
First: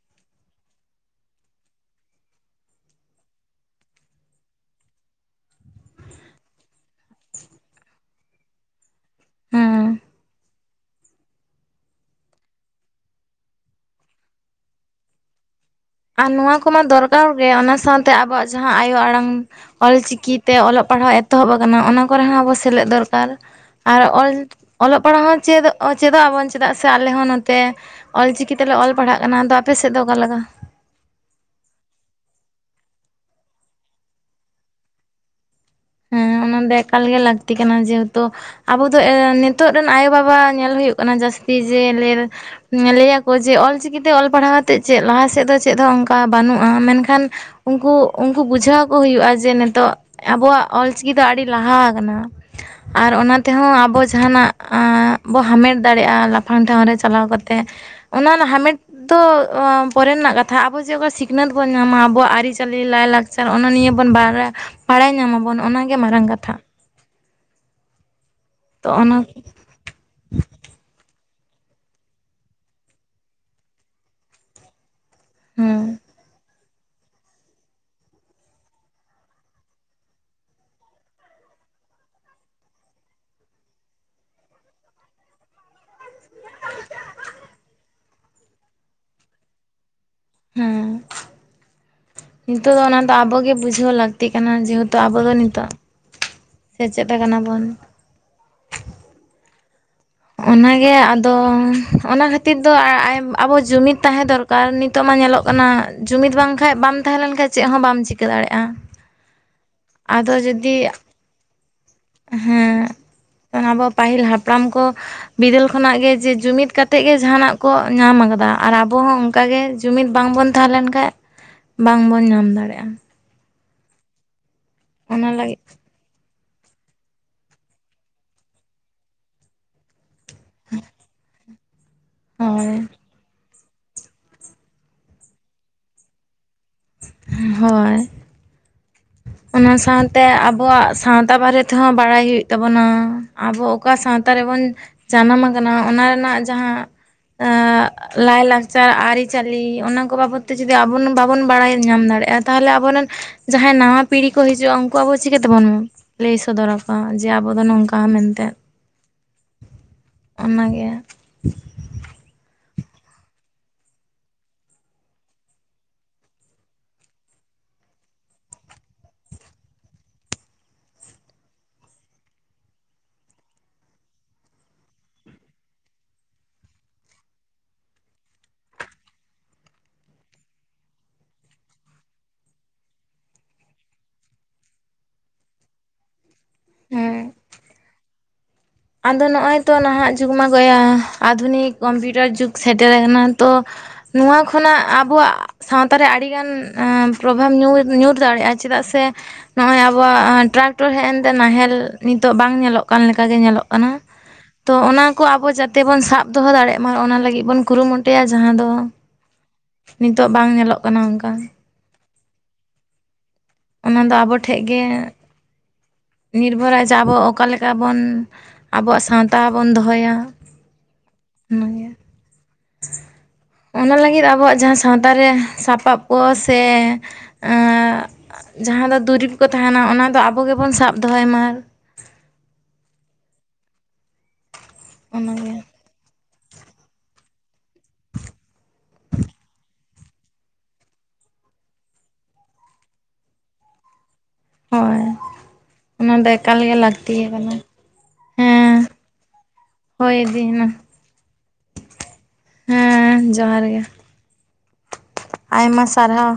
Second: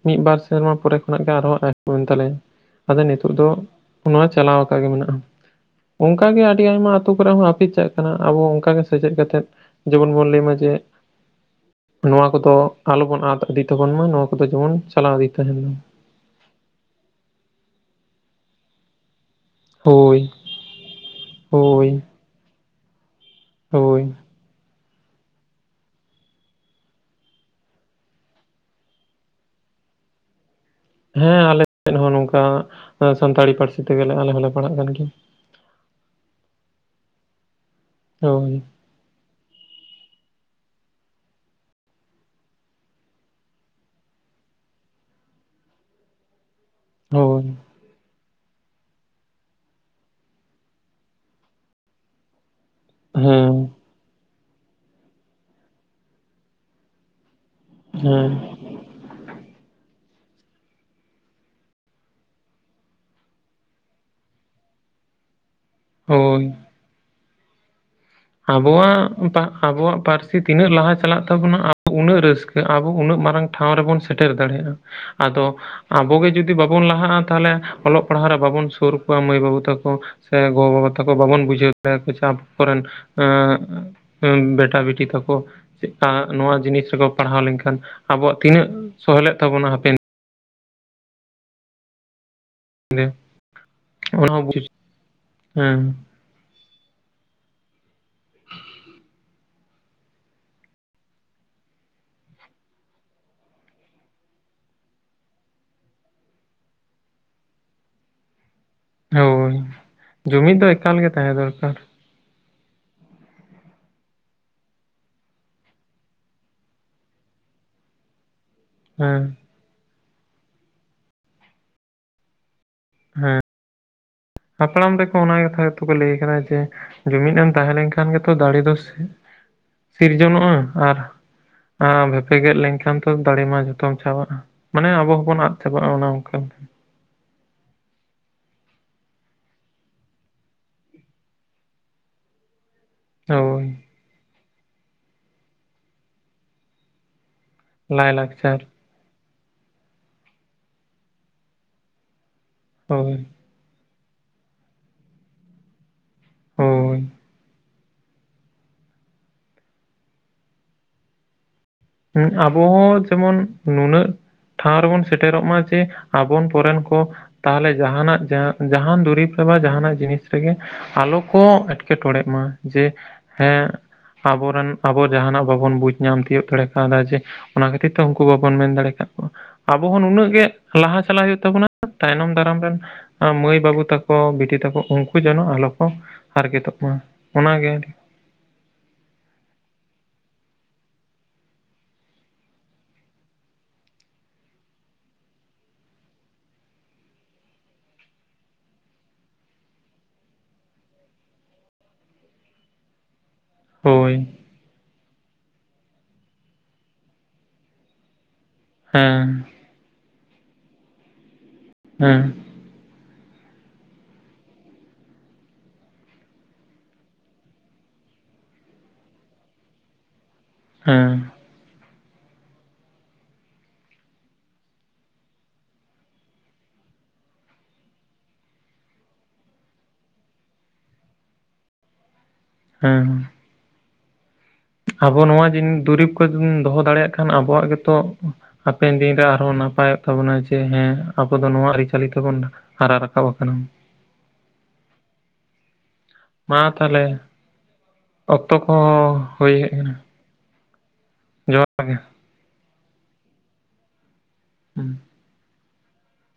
ᱢᱤᱫ ᱵᱟᱨ ᱥᱮᱨᱢᱟ ᱯᱚᱨᱮ ᱠᱷᱚᱱᱟᱜ ᱜᱮ ᱟᱨ ᱦᱚᱸ [unintelligible] ᱮᱱ ᱛᱟᱞᱮᱭᱟ ᱟᱫᱚ ᱱᱤᱛᱚᱜ ᱫᱚ ᱱᱚᱣᱟ ᱪᱟᱞᱟᱣ ᱟᱠᱟᱜᱮ ᱢᱮᱱᱟᱜᱼᱟ ᱚᱱᱠᱟ ᱜᱮ ᱟᱹᱰᱤ ᱟᱭᱢᱟ ᱟᱹᱛᱩ ᱠᱚ ᱨᱮ ᱦᱚᱸ ᱦᱟᱹᱯᱤᱫ ᱪᱟᱞᱟᱜ ᱠᱟᱱᱟ ᱟᱵᱚ ᱚᱱᱠᱟ ᱜᱮ ᱥᱮᱪᱮᱫ ᱠᱟᱛᱮᱫ ᱦᱮᱸ ᱡᱮᱢᱚᱱ ᱵᱚᱱ ᱞᱟᱹᱭ ᱢᱟ ᱡᱮ, ᱱᱚᱣᱟ ᱠᱚ ᱫᱚ ᱟᱞᱚ ᱵᱚᱱ ᱟᱫ ᱤᱫᱤ ᱛᱟᱵᱚᱱ ᱢᱟ, ᱱᱚᱣᱟ ᱠᱚᱫᱚ ᱡᱮᱢᱚᱱ ᱪᱟᱞᱟᱣ ᱤᱫᱤ ᱛᱟᱦᱮᱸᱱ ᱢᱟ ᱾ ᱟᱨ ᱱᱚᱣᱟ ᱠᱚᱢᱟ ᱫᱚᱨᱠᱟᱨ ᱜᱮ ᱚᱱᱟ ᱥᱟᱶ ᱛᱮ ᱟᱵᱚᱣᱟᱜ ᱡᱟᱦᱟᱸ ᱟᱭᱳ ᱟᱲᱟᱝ ᱦᱳᱭ ᱚᱞᱪᱤᱠᱤ ᱛᱮ ᱚᱞᱚᱜ ᱯᱟᱲᱦᱟᱣ ᱮᱛᱚᱦᱚᱵ ᱟᱠᱟᱱᱟ ᱚᱱᱟ ᱦᱳᱭ ᱠᱚ ᱨᱮ ᱦᱚᱸ ᱟᱵᱚ ᱥᱮᱞᱮᱫ ᱫᱚᱨᱠᱟᱨ ᱾ ᱟᱨ ᱦᱳᱭ ᱚᱞ ᱚᱞᱚᱜ ᱯᱟᱲᱦᱟᱜ ᱦᱚᱸ ᱪᱮᱫ ᱪᱮᱫᱚᱜ ᱟᱵᱚᱱ ᱪᱮᱫᱟᱜ ᱥᱮ ᱟᱞᱮ ᱦᱚᱸ ᱱᱚᱛᱮᱼᱼ ᱚᱞᱪᱤᱠᱤ ᱛᱮᱞᱮ ᱚᱞ ᱯᱟᱲᱦᱟᱜ ᱠᱟᱱᱟ, ᱟᱫᱚ ᱟᱯᱮ ᱥᱮᱫ ᱫᱚ ᱚᱠᱟ ᱞᱮᱠᱟ? ᱦᱮᱸ ᱟᱞᱮ ᱥᱮᱫ ᱦᱚᱸ ᱱᱚᱝᱠᱟ ᱥᱟᱱᱛᱟᱲᱤ ᱯᱟᱹᱨᱥᱤ ᱛᱮ ᱜᱮ ᱞᱮ ᱟᱞᱮ ᱦᱚᱸᱞᱮ ᱯᱟᱲᱦᱟᱜ ᱠᱟᱱ ᱜᱮᱭᱟ ᱾ ᱦᱮᱸ ᱚᱱᱟ ᱫᱚ ᱮᱠᱟᱞ ᱜᱮ ᱞᱟᱹᱠᱛᱤ ᱠᱟᱱᱟ ᱡᱮᱦᱮᱛᱩ ᱦᱳᱭ ᱟᱵᱚ [unintelligible] ᱱᱤᱛᱚᱜ ᱨᱮᱱ ᱟᱭᱳᱼᱵᱟᱵᱟ ᱧᱮᱞ ᱦᱩᱭᱩᱜ ᱠᱟᱱᱟ ᱡᱟᱹᱥᱛᱤ ᱡᱮ [unintelligible] ᱞᱟᱹᱭᱟ ᱠᱚ ᱡᱮ ᱚᱞᱪᱤᱠᱤ ᱛᱮ ᱚᱞ ᱯᱟᱲᱦᱟᱣ ᱠᱟᱛᱮᱜ ᱪᱮᱫ ᱞᱟᱦᱟ ᱥᱮᱫ ᱫᱚ ᱪᱮᱫ ᱦᱚᱸ ᱚᱱᱠᱟ ᱵᱟᱹᱱᱩᱜ ᱢᱮᱱ ᱠᱷᱟᱱ ᱦᱳᱭ ᱩᱱᱠᱩ ᱩᱱᱠᱩ ᱵᱩᱡᱷᱟᱹᱣ ᱠᱚ ᱦᱩᱭᱩᱜᱼᱟ ᱡᱮ ᱱᱤᱛᱚᱜ ᱟᱵᱚᱣᱟᱜ ᱚᱞᱪᱤᱠᱤ ᱫᱚ ᱟᱹᱰᱤ ᱞᱟᱦᱟ ᱟᱠᱟᱱᱟ ᱟᱨ ᱚᱱᱟ ᱛᱮ ᱦᱚᱸ ᱦᱮᱸ ᱟᱵᱚ ᱡᱟᱦᱟᱸᱱᱟᱜᱼᱼ ᱵᱚ ᱦᱟᱢᱮᱴ ᱫᱟᱲᱮᱭᱟᱜᱼᱟ ᱞᱟᱯᱷᱟᱝ ᱴᱷᱟᱶ ᱨᱮ ᱪᱟᱞᱟᱣ ᱠᱟᱛᱮᱫ ᱦᱮᱸ ᱚᱱᱟ ᱦᱟᱢᱮᱴ ᱫᱚ ᱯᱚᱨᱮ ᱨᱮᱱᱟᱜ ᱠᱟᱛᱷᱟ, ᱟᱵᱚ ᱪᱮᱫᱠᱟ ᱥᱤᱠᱷᱱᱟᱹᱛ ᱵᱚᱱ ᱧᱟᱢᱟ ᱟᱵᱚᱣᱟᱜ ᱟᱹᱨᱤᱪᱟᱹᱞᱤ ᱞᱟᱹᱭᱞᱟᱠᱪᱟᱨ ᱾ [unintelligible] ᱱᱤᱭᱟᱹ ᱵᱚᱱ ᱵᱟᱲ ᱵᱟᱲᱟᱭ ᱧᱟᱢᱟᱵᱚᱱ ᱚᱱᱟ ᱜᱮ ᱢᱟᱨᱟᱝ ᱦᱳᱭ ᱠᱟᱛᱷᱟ ᱾ ᱛᱚ ᱚᱱᱟ ᱟᱵᱚᱣᱟᱜ ᱯᱟ ᱟᱵᱚᱣᱟᱜ ᱯᱟᱹᱨᱥᱤ ᱛᱤᱱᱟᱹᱜ ᱞᱟᱦᱟ ᱪᱟᱞᱟᱜ ᱛᱟᱵᱚᱱᱟ ᱟᱵᱚ ᱩᱱᱟᱹᱜ ᱨᱟᱹᱥᱠᱟᱹ ᱟᱵᱚ ᱩᱱᱟᱹᱜ ᱢᱟᱨᱟᱝ ᱴᱷᱟᱶ ᱨᱮᱵᱚᱱ ᱥᱮᱴᱮᱨ ᱫᱟᱲᱮᱭᱟᱜᱼᱟ ᱾ ᱟᱫᱚ ᱦᱮᱸ ᱟᱵᱚ ᱜᱮ ᱡᱩᱫᱤ ᱡᱩᱫᱤ ᱵᱟᱵᱚᱱ ᱞᱟᱦᱟᱜᱼᱟ ᱛᱟᱦᱚᱞᱮ ᱚᱞᱚᱜ ᱯᱟᱲᱦᱟᱣ ᱨᱮ ᱵᱟᱵᱚᱱ ᱥᱩᱨ ᱠᱚᱣᱟ ᱢᱟᱹᱭ ᱵᱟᱹᱵᱩ ᱛᱟᱠᱚ ᱾ ᱥᱮ ᱜᱚᱼᱵᱟᱵᱟ ᱛᱟᱠᱚ ᱵᱟᱵᱚᱱ ᱵᱩᱡᱷᱟᱹᱣ [inaudible] ᱟᱵᱚ ᱠᱚ ᱨᱮᱱ ᱦᱮᱸ ᱵᱮᱴᱟ ᱵᱮᱴᱤ ᱛᱟᱠᱚ ᱾ [unintelligible] ᱱᱚᱣᱟ ᱡᱤᱱᱤᱥ ᱨᱮ ᱠᱚ ᱯᱟᱲᱦᱟᱣ ᱞᱮᱱ ᱠᱷᱟᱱ ᱟᱵᱚᱣᱟᱜ ᱛᱤᱱᱟᱹᱜ ᱥᱚᱦᱞᱮᱜ ᱛᱟᱵᱚᱱᱟ ᱦᱟᱯᱮᱱ ᱦᱮᱸ ᱾ ᱱᱤᱛᱚᱜ ᱫᱚ ᱚᱱᱟ ᱫᱤᱱᱨᱮ ᱫᱚ ᱟᱵᱚᱜ ᱜᱮ ᱵᱩᱡᱷᱟᱹᱣ ᱞᱟᱹᱠᱛᱤ ᱚᱱᱟ ᱦᱚᱸ ᱠᱟᱱᱟ ᱵᱩᱡ ᱡᱮᱦᱮᱛᱩ ᱟᱵᱚ ᱫᱚ ᱱᱤᱛᱚᱜ ᱦᱮᱸ ᱥᱮᱪᱮᱫ ᱟᱠᱟᱱᱟ ᱵᱚᱱ ᱾ ᱚᱱᱟ ᱜᱮ ᱟᱫᱚ ᱚᱱᱟ ᱠᱷᱟᱹᱛᱤᱨ ᱫᱚ ᱟᱵᱚ ᱡᱩᱢᱤᱫ ᱛᱟᱦᱮᱸ ᱫᱚᱨᱠᱟᱨ ᱾ ᱟᱨ ᱱᱤᱛᱚᱜ ᱢᱟ ᱧᱮᱞᱚᱜ ᱠᱟᱱᱟ ᱡᱩᱢᱤᱫ ᱵᱟᱝᱠᱷᱟᱡ ᱵᱟᱢ ᱛᱟᱦᱮᱸ ᱞᱮᱱ ᱠᱷᱟᱱ ᱪᱮᱫ ᱦᱚᱸ ᱵᱟᱢ ᱪᱤᱠᱟᱹ ᱫᱟᱲᱮᱭᱟᱜᱼᱟ ᱾ ᱦᱳᱭ, ᱡᱩᱢᱤᱫ ᱫᱚ ᱮᱠᱟᱞ ᱜᱮ ᱛᱟᱦᱮᱸ ᱫᱚᱨᱠᱟᱨ ᱾ ᱦᱮᱸ ᱟᱵᱚ ᱯᱟᱹᱦᱤᱞ ᱦᱟᱯᱲᱟᱢ ᱠᱚ ᱵᱤᱫᱟᱹᱞ ᱠᱷᱚᱱᱟᱜ ᱜᱮ ᱡᱮ ᱡᱩᱢᱤᱫ ᱠᱟᱛᱮᱫ ᱜᱮ ᱡᱟᱦᱟᱱᱟᱜ ᱠᱚ ᱧᱟᱢ ᱟᱠᱟᱫᱟ ᱾ ᱟᱨ ᱟᱵᱚ ᱦᱚᱸ ᱦᱮᱸ ᱚᱱᱠᱟ ᱜᱮ ᱡᱩᱢᱤᱫ ᱵᱟᱝ ᱵᱚᱱ ᱛᱟᱦᱮᱸ ᱞᱮᱱ ᱠᱷᱟᱱ ᱵᱟᱝ ᱵᱚᱱ ᱧᱟᱢ ᱫᱟᱲᱮᱭᱟᱜᱼᱟ ᱾ ᱦᱮᱸ ᱾ ᱦᱟᱯᱲᱟᱢ ᱨᱮᱠᱚ ᱚᱱᱟ ᱠᱟᱛᱷᱟ ᱜᱮ ᱛᱚ ᱠᱚ ᱞᱟᱹᱭ ᱟᱠᱟᱫᱟ ᱡᱮ ᱡᱩᱢᱤᱫ ᱮᱢ ᱛᱟᱦᱮᱸ ᱞᱮᱱᱠᱷᱟᱱ ᱜᱮᱛᱚ ᱫᱟᱲᱮ ᱫᱚ ᱥᱤᱨᱡᱚᱱᱚᱜᱼᱟ ᱟᱨ᱾ ᱟᱨ ᱵᱷᱮᱯᱮ ᱜᱮᱫ ᱦᱳᱭ ᱞᱮᱱᱠᱷᱟᱱ ᱛᱚ ᱫᱟᱲᱮ ᱢᱟ ᱡᱚᱛᱚᱢ ᱪᱟᱵᱟᱜᱼᱟ, ᱢᱟᱱᱮ ᱟᱵᱚ ᱦᱚᱸᱵᱚᱱ ᱟᱫ ᱪᱟᱵᱟᱜᱼᱟ ᱚᱱᱟ ᱚᱱᱠᱟ ᱾ ᱦᱳᱭ ᱾ ᱚᱱᱟ ᱥᱟᱶᱛᱮ ᱟᱵᱚᱣᱟᱜ ᱥᱟᱶᱛᱟ ᱵᱟᱨᱮ ᱛᱮᱸᱦᱚ ᱵᱟᱲᱟᱭ ᱦᱩᱭᱩᱜ ᱛᱟᱵᱚᱱᱟ, ᱟᱵᱚ ᱦᱳᱭ ᱚᱠᱟ ᱥᱟᱶᱛᱟ ᱨᱮᱵᱚᱱ ᱡᱟᱱᱟᱢ ᱟᱠᱟᱱᱟ ᱚᱱᱟ ᱨᱮᱱᱟᱜ ᱡᱟᱸᱦᱟ᱾ ᱟᱸ ᱞᱟᱹᱭ ᱞᱟᱭᱼᱞᱟᱠᱪᱟᱨ [inaudible] ᱟᱹᱨᱤᱪᱟᱹᱞᱤ ᱚᱱᱟ ᱠᱚ ᱵᱟᱵᱚᱫ ᱛᱮ ᱡᱩᱫᱤ ᱟᱵᱚ ᱵᱟᱵᱚᱱ ᱵᱟᱲᱟᱭ ᱧᱟᱢ ᱫᱟᱲᱮᱭᱟᱜᱼᱟ ᱛᱟᱦᱚᱞᱮ ᱟᱵᱚᱨᱮᱱ ᱦᱳᱭ ᱡᱟᱦᱟᱸᱭ ᱱᱟᱣᱟ ᱯᱤᱲᱦᱤ ᱠᱚ ᱦᱤᱡᱩᱜᱼᱟ ᱩᱱᱠᱩ ᱟᱵᱚ ᱪᱤᱠᱟᱹᱛᱮᱵᱩᱱ ᱞᱟᱹᱭ ᱥᱚᱫᱚᱨ ᱦᱳᱭ ᱟᱠᱚᱣᱟ ᱡᱮ ᱟᱵᱚ ᱫᱚ ᱱᱚᱝᱠᱟ? ᱵᱟ ᱢᱮᱱᱛᱮ ᱚᱱᱟᱜᱮ ᱦᱩ ᱟᱵᱚ ᱦᱚᱸ ᱡᱮᱢᱚᱱ ᱱᱩᱱᱟᱹᱜ ᱴᱷᱟᱶ ᱨᱮᱵᱚᱱ ᱥᱮᱴᱮᱨᱚᱜ ᱢᱟ ᱡᱮ ᱟᱵᱚᱱ ᱯᱚᱨᱮᱱ ᱠᱚ᱾ ᱛᱟᱦᱚᱞᱮ ᱡᱟᱦᱱᱟᱜ ᱡᱟᱦᱟᱱ ᱫᱩᱨᱤᱵᱽ ᱨᱮ ᱵᱟ ᱡᱟᱦᱟᱱᱟᱜ ᱡᱤᱱᱤᱥ ᱨᱮᱜᱮ᱾ ᱟᱞᱚ ᱠᱚ ᱮᱴᱠᱮᱴᱚᱲᱮᱜ ᱢᱟ ᱡᱮ ᱦᱮᱸ᱾ ᱟᱵᱚᱨᱮᱱ ᱟᱵᱚ ᱡᱟᱦᱟᱱᱟᱜ ᱵᱟᱵᱚᱱ ᱵᱩᱡᱽ ᱧᱟᱢ ᱛᱤᱭᱚᱜ ᱫᱟᱲᱮᱜ᱾ ᱠᱟᱫᱟ ᱡᱮ ᱚᱱᱟ ᱠᱷᱟᱹᱛᱤᱨ ᱛᱮ ᱩᱱᱠᱩ ᱵᱟᱵᱚᱱ ᱢᱮᱱ ᱫᱟᱲᱮ ᱠᱟᱜ ᱠᱚᱣᱟ ᱾ ᱟᱵᱚ ᱦᱚᱸ ᱱᱩᱱᱟᱹᱜ ᱜᱮ ᱞᱟᱦᱟ ᱪᱟᱞᱟᱜ ᱦᱩᱭᱩᱜ ᱛᱟᱵᱚᱱᱟ ᱛᱟᱭᱱᱚᱢ ᱫᱟᱨᱟᱢ ᱨᱮᱱ᱾ ᱢᱟᱹᱭ ᱵᱟᱹᱵᱩ ᱛᱟᱠᱚ ᱵᱤᱴᱤ ᱛᱟᱠᱚ ᱩᱱᱠᱩ ᱡᱮᱱᱚ ᱟᱞᱚ ᱠᱚ ᱦᱟᱨᱠᱮᱛᱚᱜ ᱢᱟ ᱦᱮᱸ ᱚᱱᱟ ᱜᱮ᱾ ᱟᱫᱚ ᱱᱚᱜᱼᱚᱭ ᱛᱚ ᱱᱟᱦᱟᱜ ᱡᱩᱜᱽ ᱢᱟ ᱜᱚᱭᱟ ᱟᱫᱷᱩᱱᱤᱠ ᱠᱚᱢᱯᱤᱭᱩᱴᱟᱨ ᱡᱩᱜᱽ ᱥᱮᱴᱮᱨ ᱟᱠᱟᱱᱟ ᱛᱚ᱾ ᱱᱚᱣᱟ ᱠᱷᱚᱱᱟᱜ ᱟᱵᱚᱣᱟᱜ᱾ ᱥᱟᱶᱛᱟ ᱨᱮ ᱟᱹᱰᱤᱜᱟᱱ ᱯᱨᱚᱵᱷᱟᱵᱽ ᱧᱩᱨ ᱧᱩᱨ ᱫᱟᱲᱮᱭᱟᱜᱼᱟ ᱪᱮᱫᱟᱜ ᱥᱮ᱾ ᱱᱚᱜ ᱚᱭ ᱟᱵᱚᱣᱟᱜ ᱴᱨᱟᱠᱴᱚᱨ ᱦᱮᱡ ᱮᱱᱛᱮ ᱱᱟᱦᱮᱞ ᱱᱤᱛᱚᱜ ᱵᱟᱝ ᱧᱮᱞᱚᱜ ᱠᱟᱱ ᱞᱮᱠᱟ ᱜᱮ ᱧᱮᱞᱚᱜ᱾ ᱠᱟᱱᱟ ᱦᱳᱭ ᱛᱚ ᱚᱱᱟ ᱠᱚ ᱟᱵᱚ ᱡᱟᱛᱮ ᱵᱚᱱ ᱥᱟᱵ ᱫᱚᱦᱚ ᱫᱟᱲᱮᱜ ᱢᱟ, ᱚᱱᱟ ᱞᱟᱹᱜᱤᱫ ᱵᱚᱱ ᱠᱩᱨᱩᱢᱩᱴᱩᱭᱟ ᱡᱟᱸᱦᱟ ᱫᱚ᱾ ᱦᱮᱸ ᱱᱤᱛᱚᱜ ᱵᱟᱝ ᱧᱮᱞᱚᱜ ᱠᱟᱱᱟ ᱚᱱᱠᱟ᱾ ᱦᱮᱸ ᱚᱱᱟ ᱫᱚ ᱟᱵᱚ ᱴᱷᱮᱡ ᱜᱮ᱾ ᱱᱤᱨᱵᱷᱚᱨᱟ ᱡᱮ ᱟᱵᱚ ᱚᱠᱟ ᱞᱮᱠᱟ ᱵᱚᱱ ᱟᱵᱚᱣᱟᱜ ᱥᱟᱶᱛᱟ ᱵᱚᱱ ᱫᱚᱦᱚᱭᱟ᱾ ᱦᱮᱸ ᱚᱱᱟ ᱜᱮ᱾ [unintelligible] ᱚᱱᱟ ᱞᱟᱹᱜᱤᱫ ᱟᱵᱚᱣᱟᱜ ᱡᱟᱸᱦᱟ ᱥᱟᱶᱛᱟ ᱨᱮ ᱥᱟᱯᱟᱯ ᱠᱚ ᱥᱮ ᱮᱸ᱾ ᱡᱟᱸᱦᱟ ᱫᱚ ᱫᱩᱨᱤᱵᱽ ᱠᱚ ᱛᱟᱦᱮᱱᱟ ᱚᱱᱟ ᱫᱚ ᱟᱵᱚ ᱜᱮᱵᱚᱱ ᱥᱟᱵ ᱫᱚᱦᱚᱭ ᱢᱟ᱾ ᱦᱮᱸ ᱟᱵᱚ ᱱᱚᱣᱟ ᱚᱱᱟᱜᱮ ᱡᱤᱱ ᱫᱩᱨᱤᱵᱽ ᱠᱚ ᱡᱟᱫᱤᱵᱚᱱ ᱫᱚᱦᱚ ᱫᱟᱲᱮᱭᱟᱜ ᱠᱷᱟᱱ ᱟᱵᱚᱣᱟᱜ ᱜᱮ᱾ ᱛᱚ ᱦᱟᱯᱮᱱ ᱫᱤᱱ ᱨᱮ ᱟᱨᱦᱚᱸ ᱱᱟᱯᱟᱭ᱾ ᱛᱟᱵᱱᱟ ᱡᱮ ᱦᱮᱸ ᱟᱵᱚ ᱫᱚ ᱱᱚᱣᱟ ᱟᱹᱨᱤᱪᱟᱹᱞᱤ ᱛᱮᱵᱚᱱ ᱦᱟᱨᱟ ᱨᱟᱠᱟᱵ ᱟᱠᱟᱱᱟ᱾ ᱦᱳᱭ ᱚᱱᱟ ᱫᱚ ᱢᱟ ᱮᱠᱟᱞᱜᱮ ᱛᱟᱦᱚᱞᱮ ᱞᱟᱹᱠᱛᱤ ᱠᱟᱱᱟ᱾ ᱚᱠᱛᱚ ᱦᱮᱸ ᱠᱚᱦᱚᱸ ᱦᱩᱭ ᱦᱮᱡ ᱠᱟᱱᱟ ᱦᱳᱭ ᱤᱫᱤᱭᱮᱱᱟ ᱡᱚᱦᱟᱨ ᱜᱮ᱾ ᱦᱮᱸ ᱡᱚᱦᱟᱨ ᱜᱮ᱾ [unintelligible] ᱟᱭᱢᱟ ᱥᱟᱨᱦᱟᱣ᱾